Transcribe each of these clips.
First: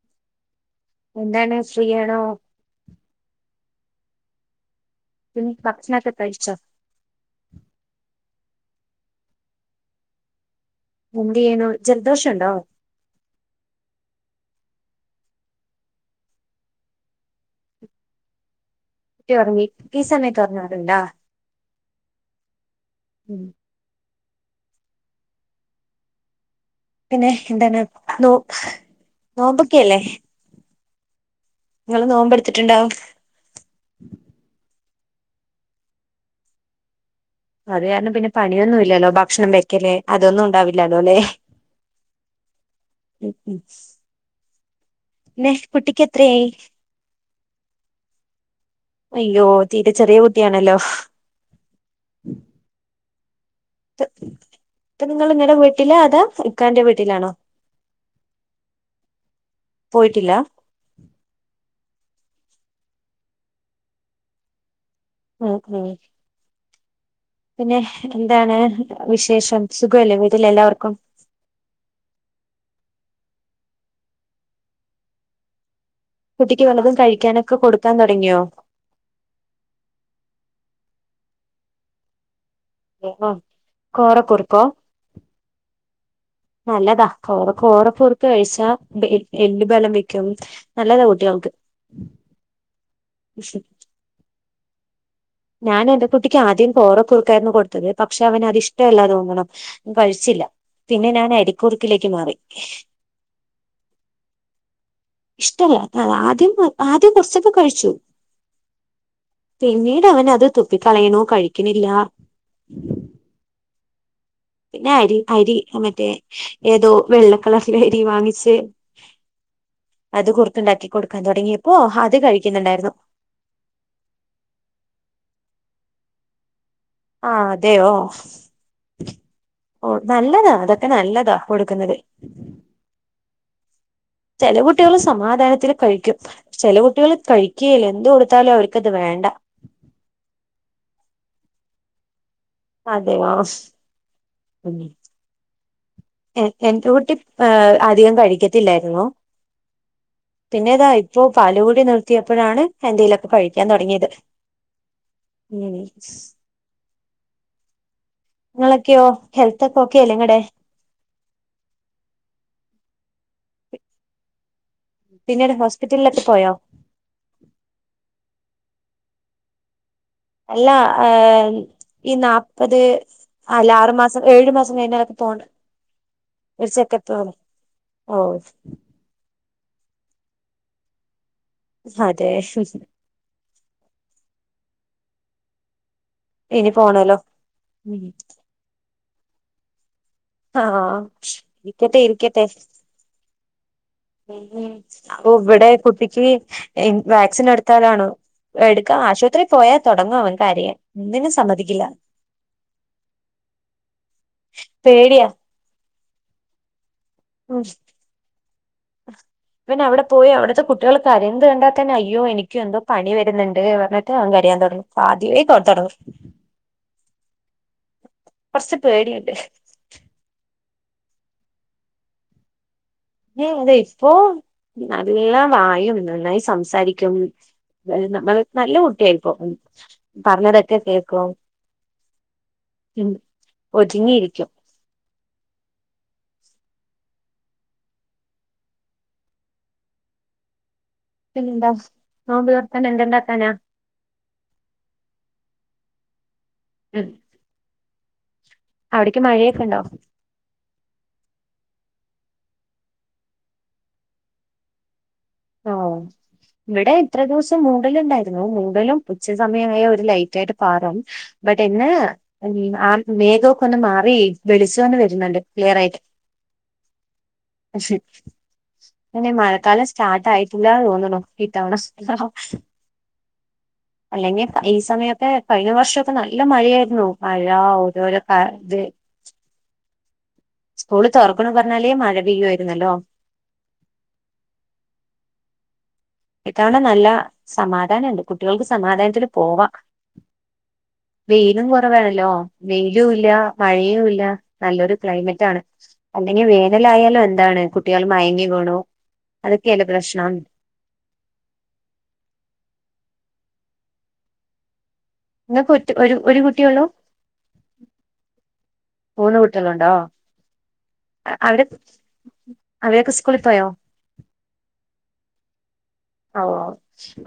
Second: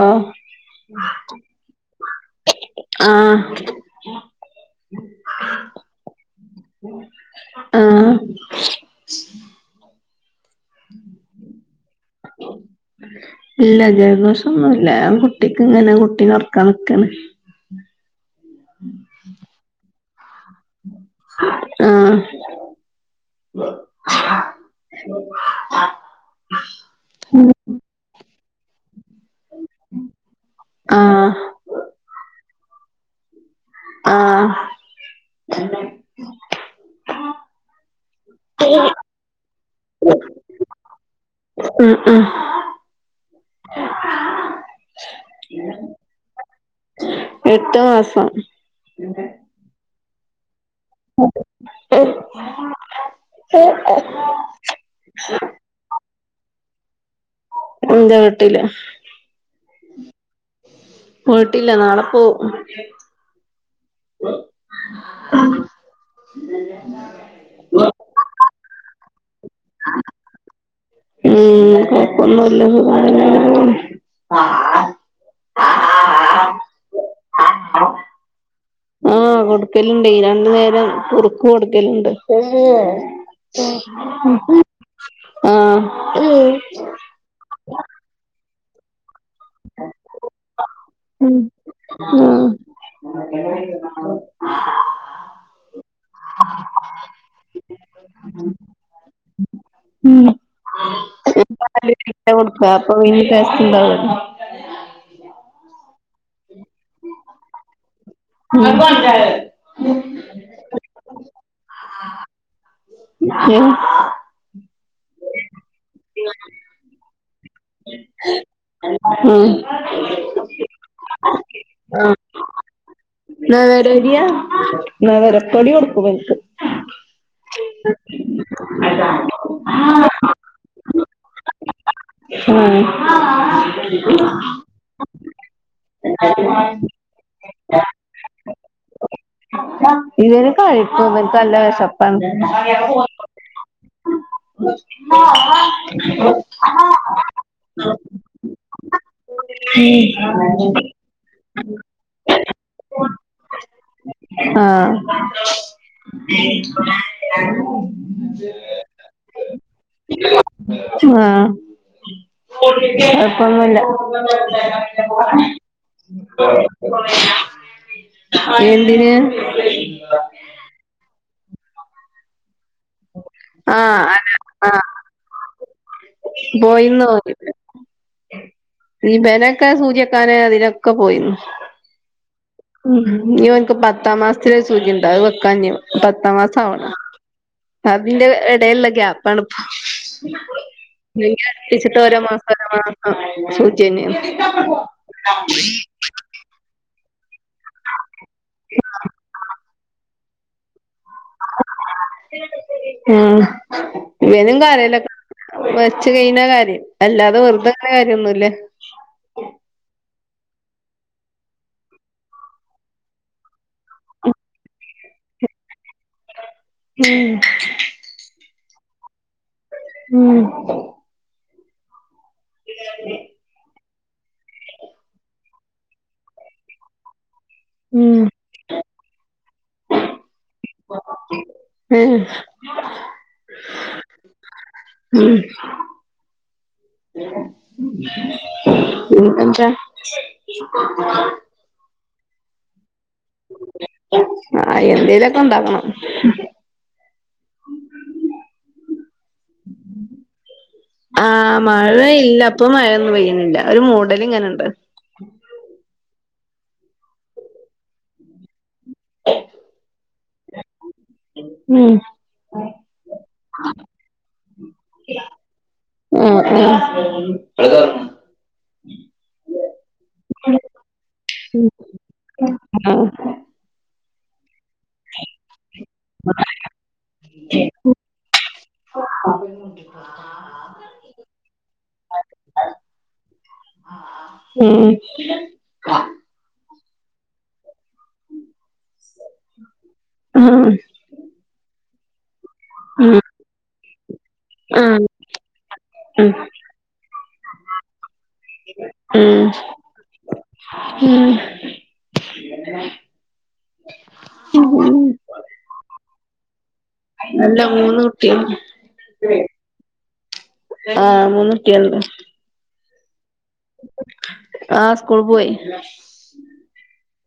ആഹ് എന്താണ് ഫ്രീയാണോ ആഹ പി പക്ഷനക്ക പഴച്ച ആഹ് എന്തെയ്യുന്നു. ജലദോഷ ഉണ്ടോ? ഇല്ല ജലദോഷൊന്നൂല്ല. ഞാൻ കുട്ടിക്ക് ഇങ്ങനെ കുട്ടി നെ ഒറക്കാൻ നിക്കാണ്. ട്ടി ഒർങ്ങി. ഈ സമയത്ത് ഒർങ്ങാറ്ണ്ടോ? ഉം ആഹ് പിന്നെ എന്താണ് നോ നോമ്പൊക്കെ ഇല്ലേ? ആഹ് ഇങ്ങള് നോമ്പെടുത്തിട്ടുണ്ടോ? ആഹ് അത് കാരണം പിന്നെ പണിയൊന്നു ഇല്ലല്ലോ. ഭക്ഷണം വെക്കല് അതൊന്നും ഉണ്ടാവില്ലാല്ലോ ല്ലേ. ഉം ഉം ഉം ഉം ന്നെ കുട്ടിക്ക് എത്രയായി? എട്ട് മാസം. അയ്യോ തീരെ ചെറിയ കുട്ടിയാണല്ലോ. ത്ത ഇപ്പ നിങ്ങളിങ്ങടെ വീട്ടിലാ അതാ ഇക്കാന്റെ വീട്ടിലാണോ? ഇൻ്റെ വീട്ടില്. പോയിട്ടില്ലാ? പോയിട്ടില്ല. നാളെ പോവും. ഉം ഉം പിന്നെ എന്താണ് വിശേഷം. സുഖമല്ലേ വീട്ടിൽ എല്ലാവർക്കും? ഉം കൊഴപ്പൊന്നൂല്ലാ സുഖാണ്. കുട്ടിക്ക് വല്ലതും കഴിക്കാനൊക്കെ കൊടുക്കാൻ തുടങ്ങിയോ? ആഹ് കൊടുക്കല്ണ്ടേ. രണ്ട് നേരം കുറുക്ക് കൊടുക്കല്ണ്ട്. ആഹ് കോറക്കുറുക്കോ ആഹ്. നല്ലതാ [unintelligible] കോറപ്പുർക്ക് കഴിച്ചാ ദ് എ എല്ല് ബലം വെക്കും. നല്ലതാ ഉം കുട്ടികൾക്ക് ആഹ് ഞാൻ എന്റെ കുട്ടിക്ക് ആദ്യം കോരക്കൂറ്ക്കാരുന്നു കൊടുത്തത് പക്ഷേ അവനത് ഇഷ്ടവല്ലാ തോന്നണു കഴിച്ചില്ല പിന്നെ നാന് അ [unintelligible] കൊടുക്കാ അപ്പോ പിന്നെ ടേസ്റ്റ് ഉണ്ടാ [unintelligible] ഇഷ്ടല്ല ആദ്യം ആദ്യം കൊച്ചക്കെ കഴിച്ചു ന്നിട്ട് അവനത് തുപ്പിക്കളയണു കഴിക്കണില്ല പിന്നെ അരി അരി മറ്റേ ഏതോ വെള്ളക്കളറിലേ അരി വാങ്ങിച്ച് ഉം ഉം അത് കുറ്ക്കിണ്ടാക്കി കൊടുക്കാൻ തൊടങ്ങിപ്പോ അത് കഴിക്കുന്നുണ്ടാരുന്നു നവരരിയാ നവരപ്പൊടി കൊടുക്കും ഇവനിക്ക് ആഹ് അതെയോ ഓഹ് നല്ലതാ അതൊക്കെ നല്ലതാ കൊടുക്കുന്നത് ഉം ചെല കുട്ടികള് സമാധാനത്തില് കഴിക്കും ചെല കുട്ടികള് കഴിക്കെ ഇല്ല എന്ത് കൊടുത്താലും അവർക്ക്ത് വേണ്ട ഇവന് കഴിക്കും ഇവന്ക്ക് നല്ല വേശപ്പാണ് അതെയോ ഉം എ എന്റെ ആഹ് കൂട്ടി ഏഹ് അധികം കഴിക്കത്തില്ലാരുന്നു [unintelligible] പാലുകുടി നിർത്തിയപ്പോഴാണ് എന്തെലൊക്കെ കഴിക്കാൻ തൊടങ്ങിയത് ആഹ് ഉം ഇങ്ങളൊക്കെയോ ഹെൽത്തൊക്കെ ഒക്കെയല്ലേ ഇങ്ങടെ ആഹ് കൊഴപ്പൊന്നുമില്ല പിന്നീട് ഹോസ്പിറ്റലിലൊക്കെ പോയോ എന്തിന് ഇല്ല അ് ഈ നാപ്പത് ല്ലാ ആഹ് ആറുമാസം അന ഏഴുമാസം അതിനകത്ത് പോണ്ടെ പോയിന്നോ ഓ ഇവനെയെക്കെ സൂചി വെക്കാനെ അതിനൊക്കെ പോയിരുന്നു [unintelligible] ഉം ഇവനിക്ക് പത്താം മാസത്തിലെ സുചീ ഉണ്ട് അത് വക്കാനി പോണം പത്താം മാസം ഇനി ആവണം പോണല്ലോ അതിന്റെ ഇടയിലെ ഗ്യാപ്പാണ് ഇപ്പോൾ ആഹ് ഇരിക്കട്ടെ [unintelligible] ഓരോ ഇരിക്കട്ടെ മാസം ഒരോ മാസം സൂചന്യ ഓ ഇവിടെ കുട്ടിക്ക് [unintelligible] വാക്സിൻ എടുത്താലാണോ എടുക്കാ ആശുപത്രിൽ പോയാ തുടങ്ങും അവൻ കരയാൻ ഒന്നിനും സമ്മതിക്കില്ല ഉം ഇവനും കരയും പേടിയാ വെച്ച് കഴിഞ്ഞാ കരയും അല്ലാതെ ഉം വെറുതെ [unintelligible] ഒന്നും ഇല്ല ഇവൻ അവിടെ പോയി അവിടുത്തെ കുട്ടികൾ കരയുന്നത് കണ്ടാൽ തന്നെ അയ്യോ എനിക്കും എന്തോ പണി വരുന്നുണ്ട് പറഞ്ഞിട്ട് അവൻ കരയാൻ തുടങ്ങും അദ്യമെ തുടങ്ങും ഉം കുറച്ച് പേടിയുണ്ട് ഉം ഏ അത് ഇപ്പോ നല്ല വായും നന്നായി സംസാരിക്കും ഉം നമ്മള് നല്ല കുട്ടിയായിപ്പോ പറഞ്ഞതൊക്കെ കേൾക്കും ഏഹ് ഉം ഒതുങ്ങിയിരിക്കും പിന്നെന്താ പിന്നെന്താ നോമ്പ് തുറക്കാൻ എന്ത് ഉണ്ടാ ആ എന്തേലൊക്കെ ഉണ്ടാക്കണം ഉം അവിടക്ക് മഴയൊക്കെ ഉണ്ടോ ആഹ് മഴ ഇല്ല ഇപ്പൊ മഴയൊന്നും പെയ്യുന്നില്ല ഒരു മൂടല്ഇങ്ങനെ ഉണ്ട് ഓ ഇവിടെ ഇത്ര ദിവസം മൂടൽ ഉണ്ടായിരുന്നു ഉച്ച സമയമായ ഒരു ലൈറ്റായിട്ട് പാടും ബട്ട് ഇന്ന് ഉം ആ മേഘം ഒക്കെന്ന് മാറി വെളിച്ചം ഒന്ന് വരുന്നുണ്ട് ക്ലിയർ ആയിട്ട് ആഹ് ആഹ് പിന്നെ മഴക്കാലം [unintelligible] സ്റ്റാർട്ട് ആയിട്ടില്ല എന്ന് തോന്നുന്നു ഇത്തവണ ഹ ഹ ആഹ് അല്ലെങ്കിൽ ഈ സമയത്ത് കഴിഞ്ഞ വർഷൊക്കെ നല്ല മഴയായിരുന്നു മഴ ഓരോരോ കാ ഇത് [inaudible] സ്കൂള് തുറക്കണു പറഞ്ഞാല് മഴ പെയ്യാ യിരുന്നല്ലോ ആഹ് [unintelligible] നല്ല സമാധാ ദാനുണ്ട് കുട്ടികൾക്ക് സമാദാനത്തിൽ പോവാ ആഹ് വെയിലും കുറവാണല്ലോ വെയിലും ഉം ഇല്ല മഴയും ഇല്ല നല്ലൊരു ആഹ് ക്ലൈമറ്റ് ആണ് ഉം അല്ലെങ്കിൽ വേനലായാലും അതാണ് കുട്ടികൾ മയങ്ങി വീണു അതൊക്കെയല്ലേ പ്രശ്നം മ്മ് നിങ്ങൾക്ക് ഒറ്റ ഒരു കുട്ടിയുള്ളൂ അല്ല മൂന്ന് കുട്ടികള് ഊണ് വിട്ടതു കൊണ്ടോ ആഹ് മൂന്ന് അവടെ അവ ടൊക്കെ ആ സ്കൂൾ പോയി ഓ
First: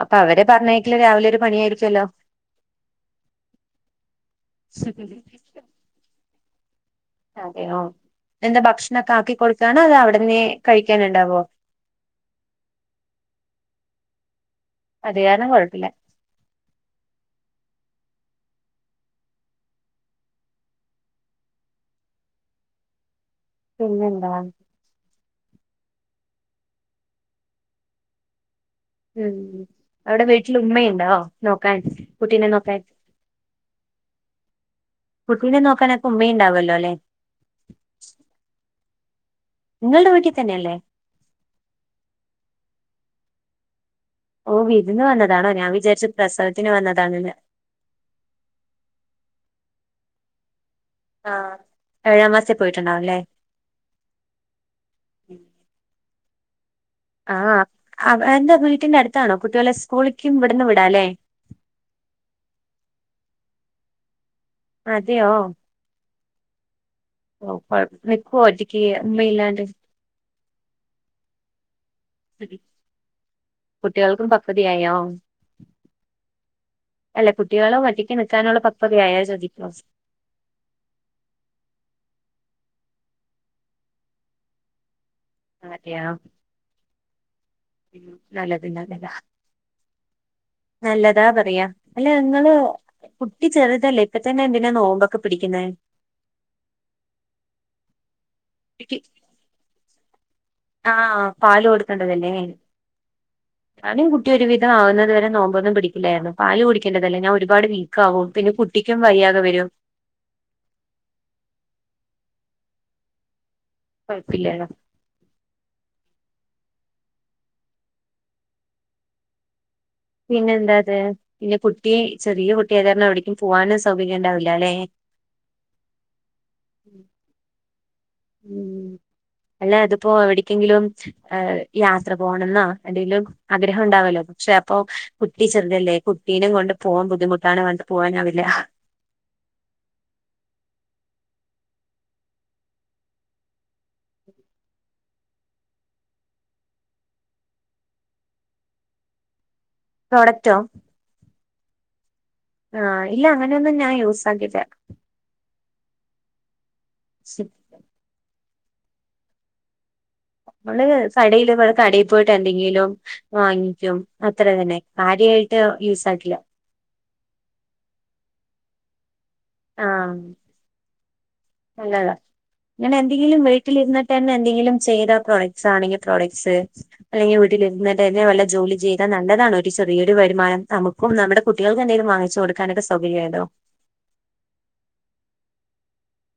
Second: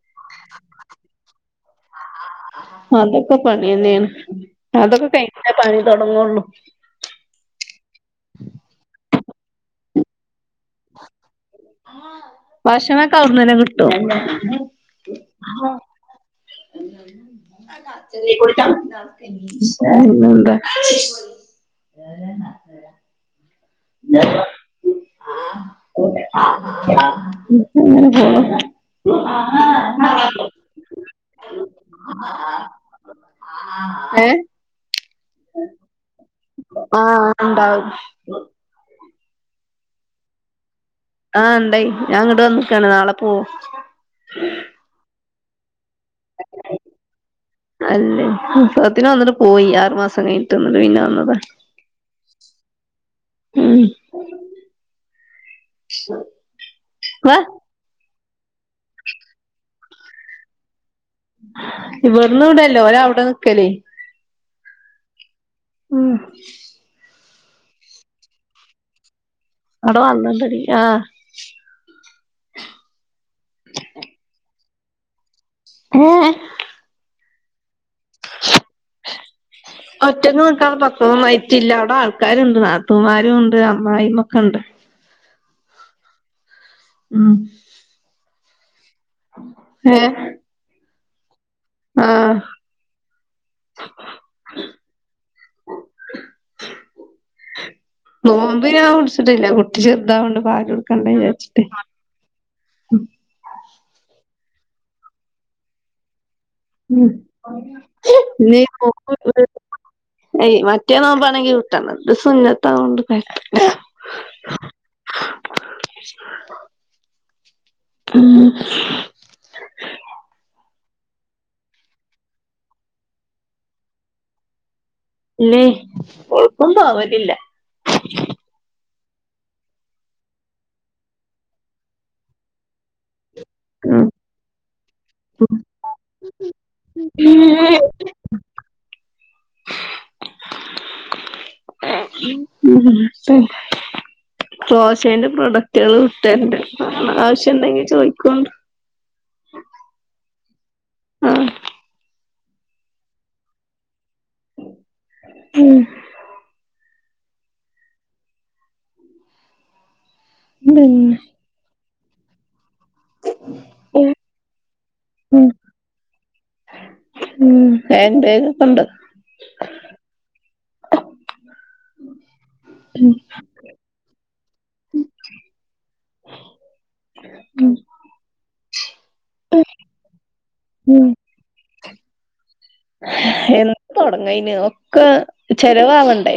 അപ്പൊ അവരെ പറഞ്ഞയക്കൽ രാവിലെ ഒരു പണിയായിരിക്കുമല്ലോ അതൊക്കെ പണി തന്നെയാണ് അതൊക്കെ കഴിഞ്ഞിട്ടേ പണി തുടങ്ങുള്ളൂ അതെയോ എന്താ ഭക്ഷണൊക്കെ ആക്കി കൊടുക്കണോ അത് അവിടന്നേ ഭക്ഷണമൊക്കെ അവിടെന്നുതന്നെ കിട്ടും അത് കാരണം കുഴപ്പില്ല ഈശ്വരാ എന്നായുള്ളെ പിന്നെ എന്താവാ ങ്ങന പോ ഉം അവിടെ വീട്ടിൽ ഉമ്മയുണ്ടോ നോക്കാൻ കുട്ടിനെ നോക്കാൻ ആഹ് കുട്ടിനെ നോക്കാനൊക്കെ ഉമ്മയുണ്ടാവല്ലോ ആഹ് ഉണ്ടാവും നിങ്ങളുടെ വീട്ടിൽ തന്നെയല്ലേ ആഹ ഇണ്ടയ് ഞാൻ ഇങ്ങട്ട് വന്നക്കാണ് നാളെ പോവും ഓ വിരുന്ന് വന്നതാണോ ഞാൻ വിചരിച്ച അല്ലേ ഉത്സവത്തിന് വന്നിട്ട് പോയി ആറു മാസം കഴിഞ്ഞിട്ട് ന്ന പിന്നെ ആ, വന്നതാ ഏഴാം മാസത്തിൽ പോയിട്ടുണ്ടാവും അല്ലേ ഉം ആഹ ആഹ് എന്താ വീട്ടിന്റെ അടുത്താണോ കുട്ടികളെ സ്കൂളിക്കും ഇവിടുന്ന് വിടാല്ലേ ഇവിടുന്ന് വിടല്ലോ ഒരവിടെ നിക്കലേ അതെയോ ഉം ഓ വക്ക അതിനിക്കുമോ ഒറ്റക്ക് ഉമ്മയില്ലാണ്ട് അടോ അല്ല ത ആ കുട്ടികൾക്കും പക്വതയായോ ആഹ അല്ലെ കുട്ടികളോ ഒറ്റക്ക് നിൽക്കാനുള്ള പക്യതയായോ ഒറ്റക്ക് നിക്കാനുള്ള പക്യതയൊന്നും ആയിട്ടില്ല അവിടെ ആൾക്കാരുണ്ട് നാ ഉമ്മമാരും ഉണ്ട് അമ്മായിയും ഒക്കെ ഉണ്ട് അതെയൊ ഉം നല്ല പില്ല ഹഏ നല്ലതാ അത് അ അല്ലങ്ങള് കുട്ടി ചെറുതല്ലേ ഇപ്പ തന്നെ എന്തിനാ നോമ്പൊക്കെ പിടിക്കുന്നേ നോമ്പ് ഞാൻ പിടിച്ചിട്ടില്ല കുട്ടി ചെറുതാ ആഹ പാല് കൊടുക്കണ്ടതല്ലേ ഞാനും കുട്ടി ഒരു വിധം ആവുന്നത് വരെ നോമ്പൊന്നും പിടിക്കില്ലായിരുന്നു പാല് കുടിക്കേണ്ടതല്ലേ ഞാൻ ഒരുപാട് വീക്കാവും പിന്നെ കുട്ടിക്കും വയ്യാതെ ഇനി വരും ഏയ് മറ്റേ നോമ്പാണെങ്കിൽ വീട്ടണം ഇത് സുന്നത്തായത് കൊണ്ട് പ കുഴപ്പില്ല ഉം പിന്നെ എന്താത് പിന്നെ കുട്ടി ചെറിയ കുട്ടിയായത് കാരണം എവിടേക്കും പോവാനോ സൗകര്യം ഉണ്ടാവില്ല അല്ലെ ഇല്ലേ കൊഴക്കൊണ്ടും ആവറ്റില്ല ഉം അല്ലെ അതിപ്പോ എവിടക്കെങ്കിലും യാത്ര പോകണ്ണൊന്ന എന്തെിലും ആഗ്രഹം ഉം ഉണ്ടാവല്ലോ പക്ഷെ അപ്പൊ കുട്ടി ചെറുതല്ലേ കുട്ടീനും കൊണ്ട് പോവാൻ ബുദ്ധിമുട്ടാണ് കണ്ടു പോവാനാവില്ല [inaudible] ദോശേന്റെ പ്രൊഡക്റ്റുകളു ഇട്ടോണ്ട് ആവശ്യം ഇണ്ടെങ്കിൽ ചോദിക്കു പ്രോഡക്ടോ ആ ആ ഇല്ല അങ്ങനെയൊന്നും ഞാൻ യൂസ് ആക്കില്ലാ ഉം [inaudible] നമ്മള് പിന്നെ കടയില് കടയിൽ പോയിട്ട് എന്തെങ്കിലും വാങ്ങിക്കും ഉം അത്ര തന്നെ കാര്യായിട്ട് യൂസ് ആക്കില്ല ഉം ഹാൻഡ് ബാഗ് ഒക്കെണ്ട് ആ നല്ലതാ ഇങ്ങനെ എന്തെങ്കിലും വീട്ടിലിരിട്ട് തന്നെ എന്തെങ്കിലും ചെയ്താ പ്രോഡക്ട്സാണെങ്കിൽ പ്രോഡക്ട്സ് അല്ലെങ്കിൽ ഉം രിട്ട് തന്നെ വല്ലോ ജോലി ഇത നല്ലതാണ് ഒരു ചെറിയരു വരുമാനം നമുക്കും നമ്മുടെ കുട്ടികൾക്ക് എന്തെങ്കിലും വാങ്ങിച്ചു കൊടു എന്താ തോടങ്ങ്‌ അയിന് ഒക്കെ ചെലവാവണ്ടേ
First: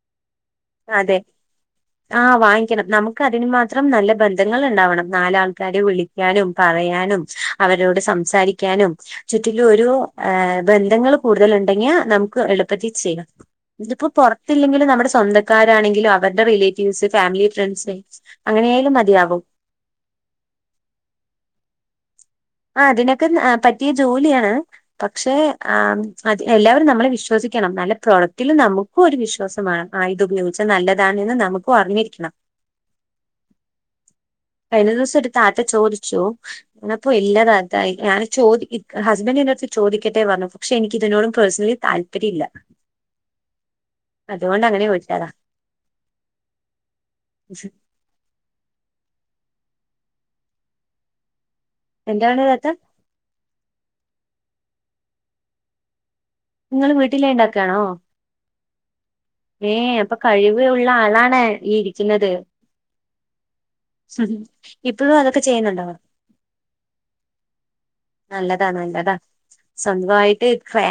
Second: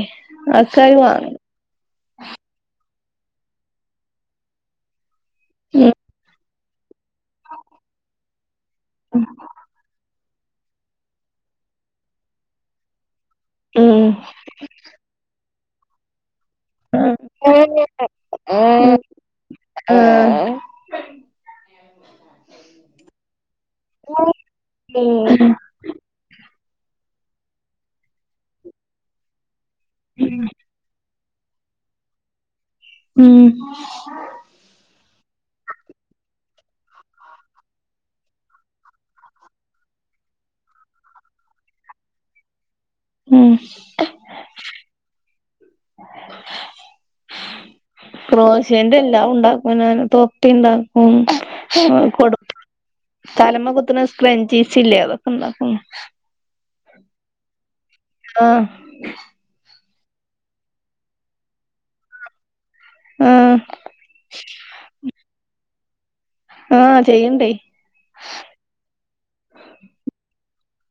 ആൾക്കാര് അതെ വാങ്ങും ആ വാങ്ങിക്കണം നമുക്ക് തിന് മാത്രം നല്ല ബന്ധങ്ങൾ ഉണ്ടാവണം നാലാൾക്കാരെ വിളിക്കാനും പറയാനും അവരോട് സംസാരിക്കാനും ചുറ്റില ഒരു ബന്ധങ്ങൾ കൂടുതൽ ഉണ്ടെങ്കിയാ നമുക്ക് എളുപ്പത്തി ചെയ്യാം ഉം ഇതിപ്പോ പുറത്തില്ലെങ്കിലും നമ്മുടെ സ്വന്തക്കാരാണെങ്കിലും അവരുടെ റിലേറ്റീവ്സ് ഉം ഫാമിലി ഫ്രണ്ട്സ് അങ്ങനെയായാലും മതിയാവും [inaudible] ആ അതിനൊക്കെ പറ്റിയ ജോലിയാണ് ഉം പക്ഷെ ആ എല്ലാവരും നമ്മളെ വിശ്വ വിശ്വസിക്കണം നല്ല പ്രോഡക്റ്റും നമുക്കും ഒരു വിശ്വാസമാണ് ആ ഇത് ഉപയോഗിച്ച നല്ലതാണ് ന്ന് നമുക്കും അറിഞ്ഞിരിക്കണം ഉം കഴിഞ്ഞ ദിവസം ഒരു താത്ത ചോദിച്ചു അപ്പൊ ഇല്ലാ താത്ത ഞാന് ചോദി ക്ക് ഹസ്ബൻഡ്ന്റെ അടുത്ത് ചോദിക്കട്ടെ പറഞ്ഞു പക്ഷെ എനി ഇതിനോട് പേർസണലി താൽ പരില്ല ഉം അതുകൊണ്ട് അങ്ങനെ വിട്ടതാ [unintelligible] തോപ്പി ഉണ്ടാക്കും എന്താണ് കൊടുപ്പ് താത്ത തലമ കുത്തുണ്ണാ സ് ജീസ് ഇല്ലേ അതൊക്കെണ്ടാക്കും നിങ്ങള് വീട്ടിലെ ഉണ്ടാക്കാണോ ആ ഏ അപ്പൊ കഴിവ് ഉള്ള ആളാണ് ഈ ഇരിക്കുന്നത് ആ ഇപ്പോഴും അതൊക്കെ ചെയ്യുന്നുണ്ടോ ആഹ് ചെയ്യണ്ടേ നല്ലതാ നല്ലതാ സ്വന്തമായിട്ട് ഫാ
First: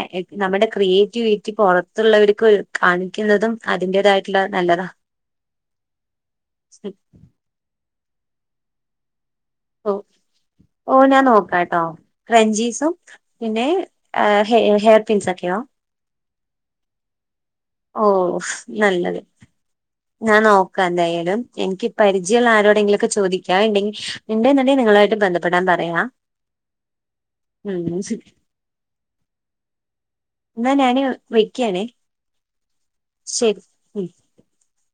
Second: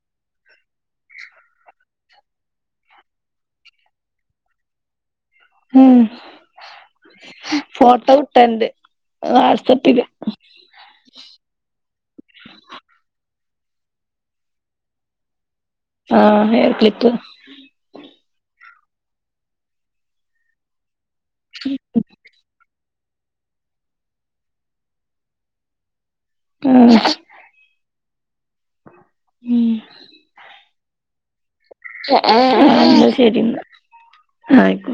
നമ്മുടെ ക്രിയേറ്റിവിറ്റി പുറത്തുള്ളവർക്ക് കാണിക്കുന്നതും അതിന്റെതായിട്ടുള്ള നല്ലതാ ഉം ഫോട്ടോ ഇട്ടോണ്ട് ഓ ഓ ഞാൻ നോക്കാട്ടോ ക്രഞ്ചീസും പിന്നെ ഹെ ഹെയർ പിൻസ് ഒക്കെയോ ആ ഹെയർക്ലിപ്പ്‌ ഓ നല്ലത് ഞാൻ നോക്കാന്തായാലും എനിക്ക് പരിചയുള്ള ആരോടെങ്കിലൊക്കെ ചോദിക്കാ ഉണ്ടെങ്കിൽ ഉണ്ടേ എന്നുണ്ടെ നിങ്ങളായിട്ട് ബന്ധപ്പെടാൻ പറയാം ഉം ഉം എന്നാ ഞാന് വെക്കാണേ ഉം ശരി എന്ന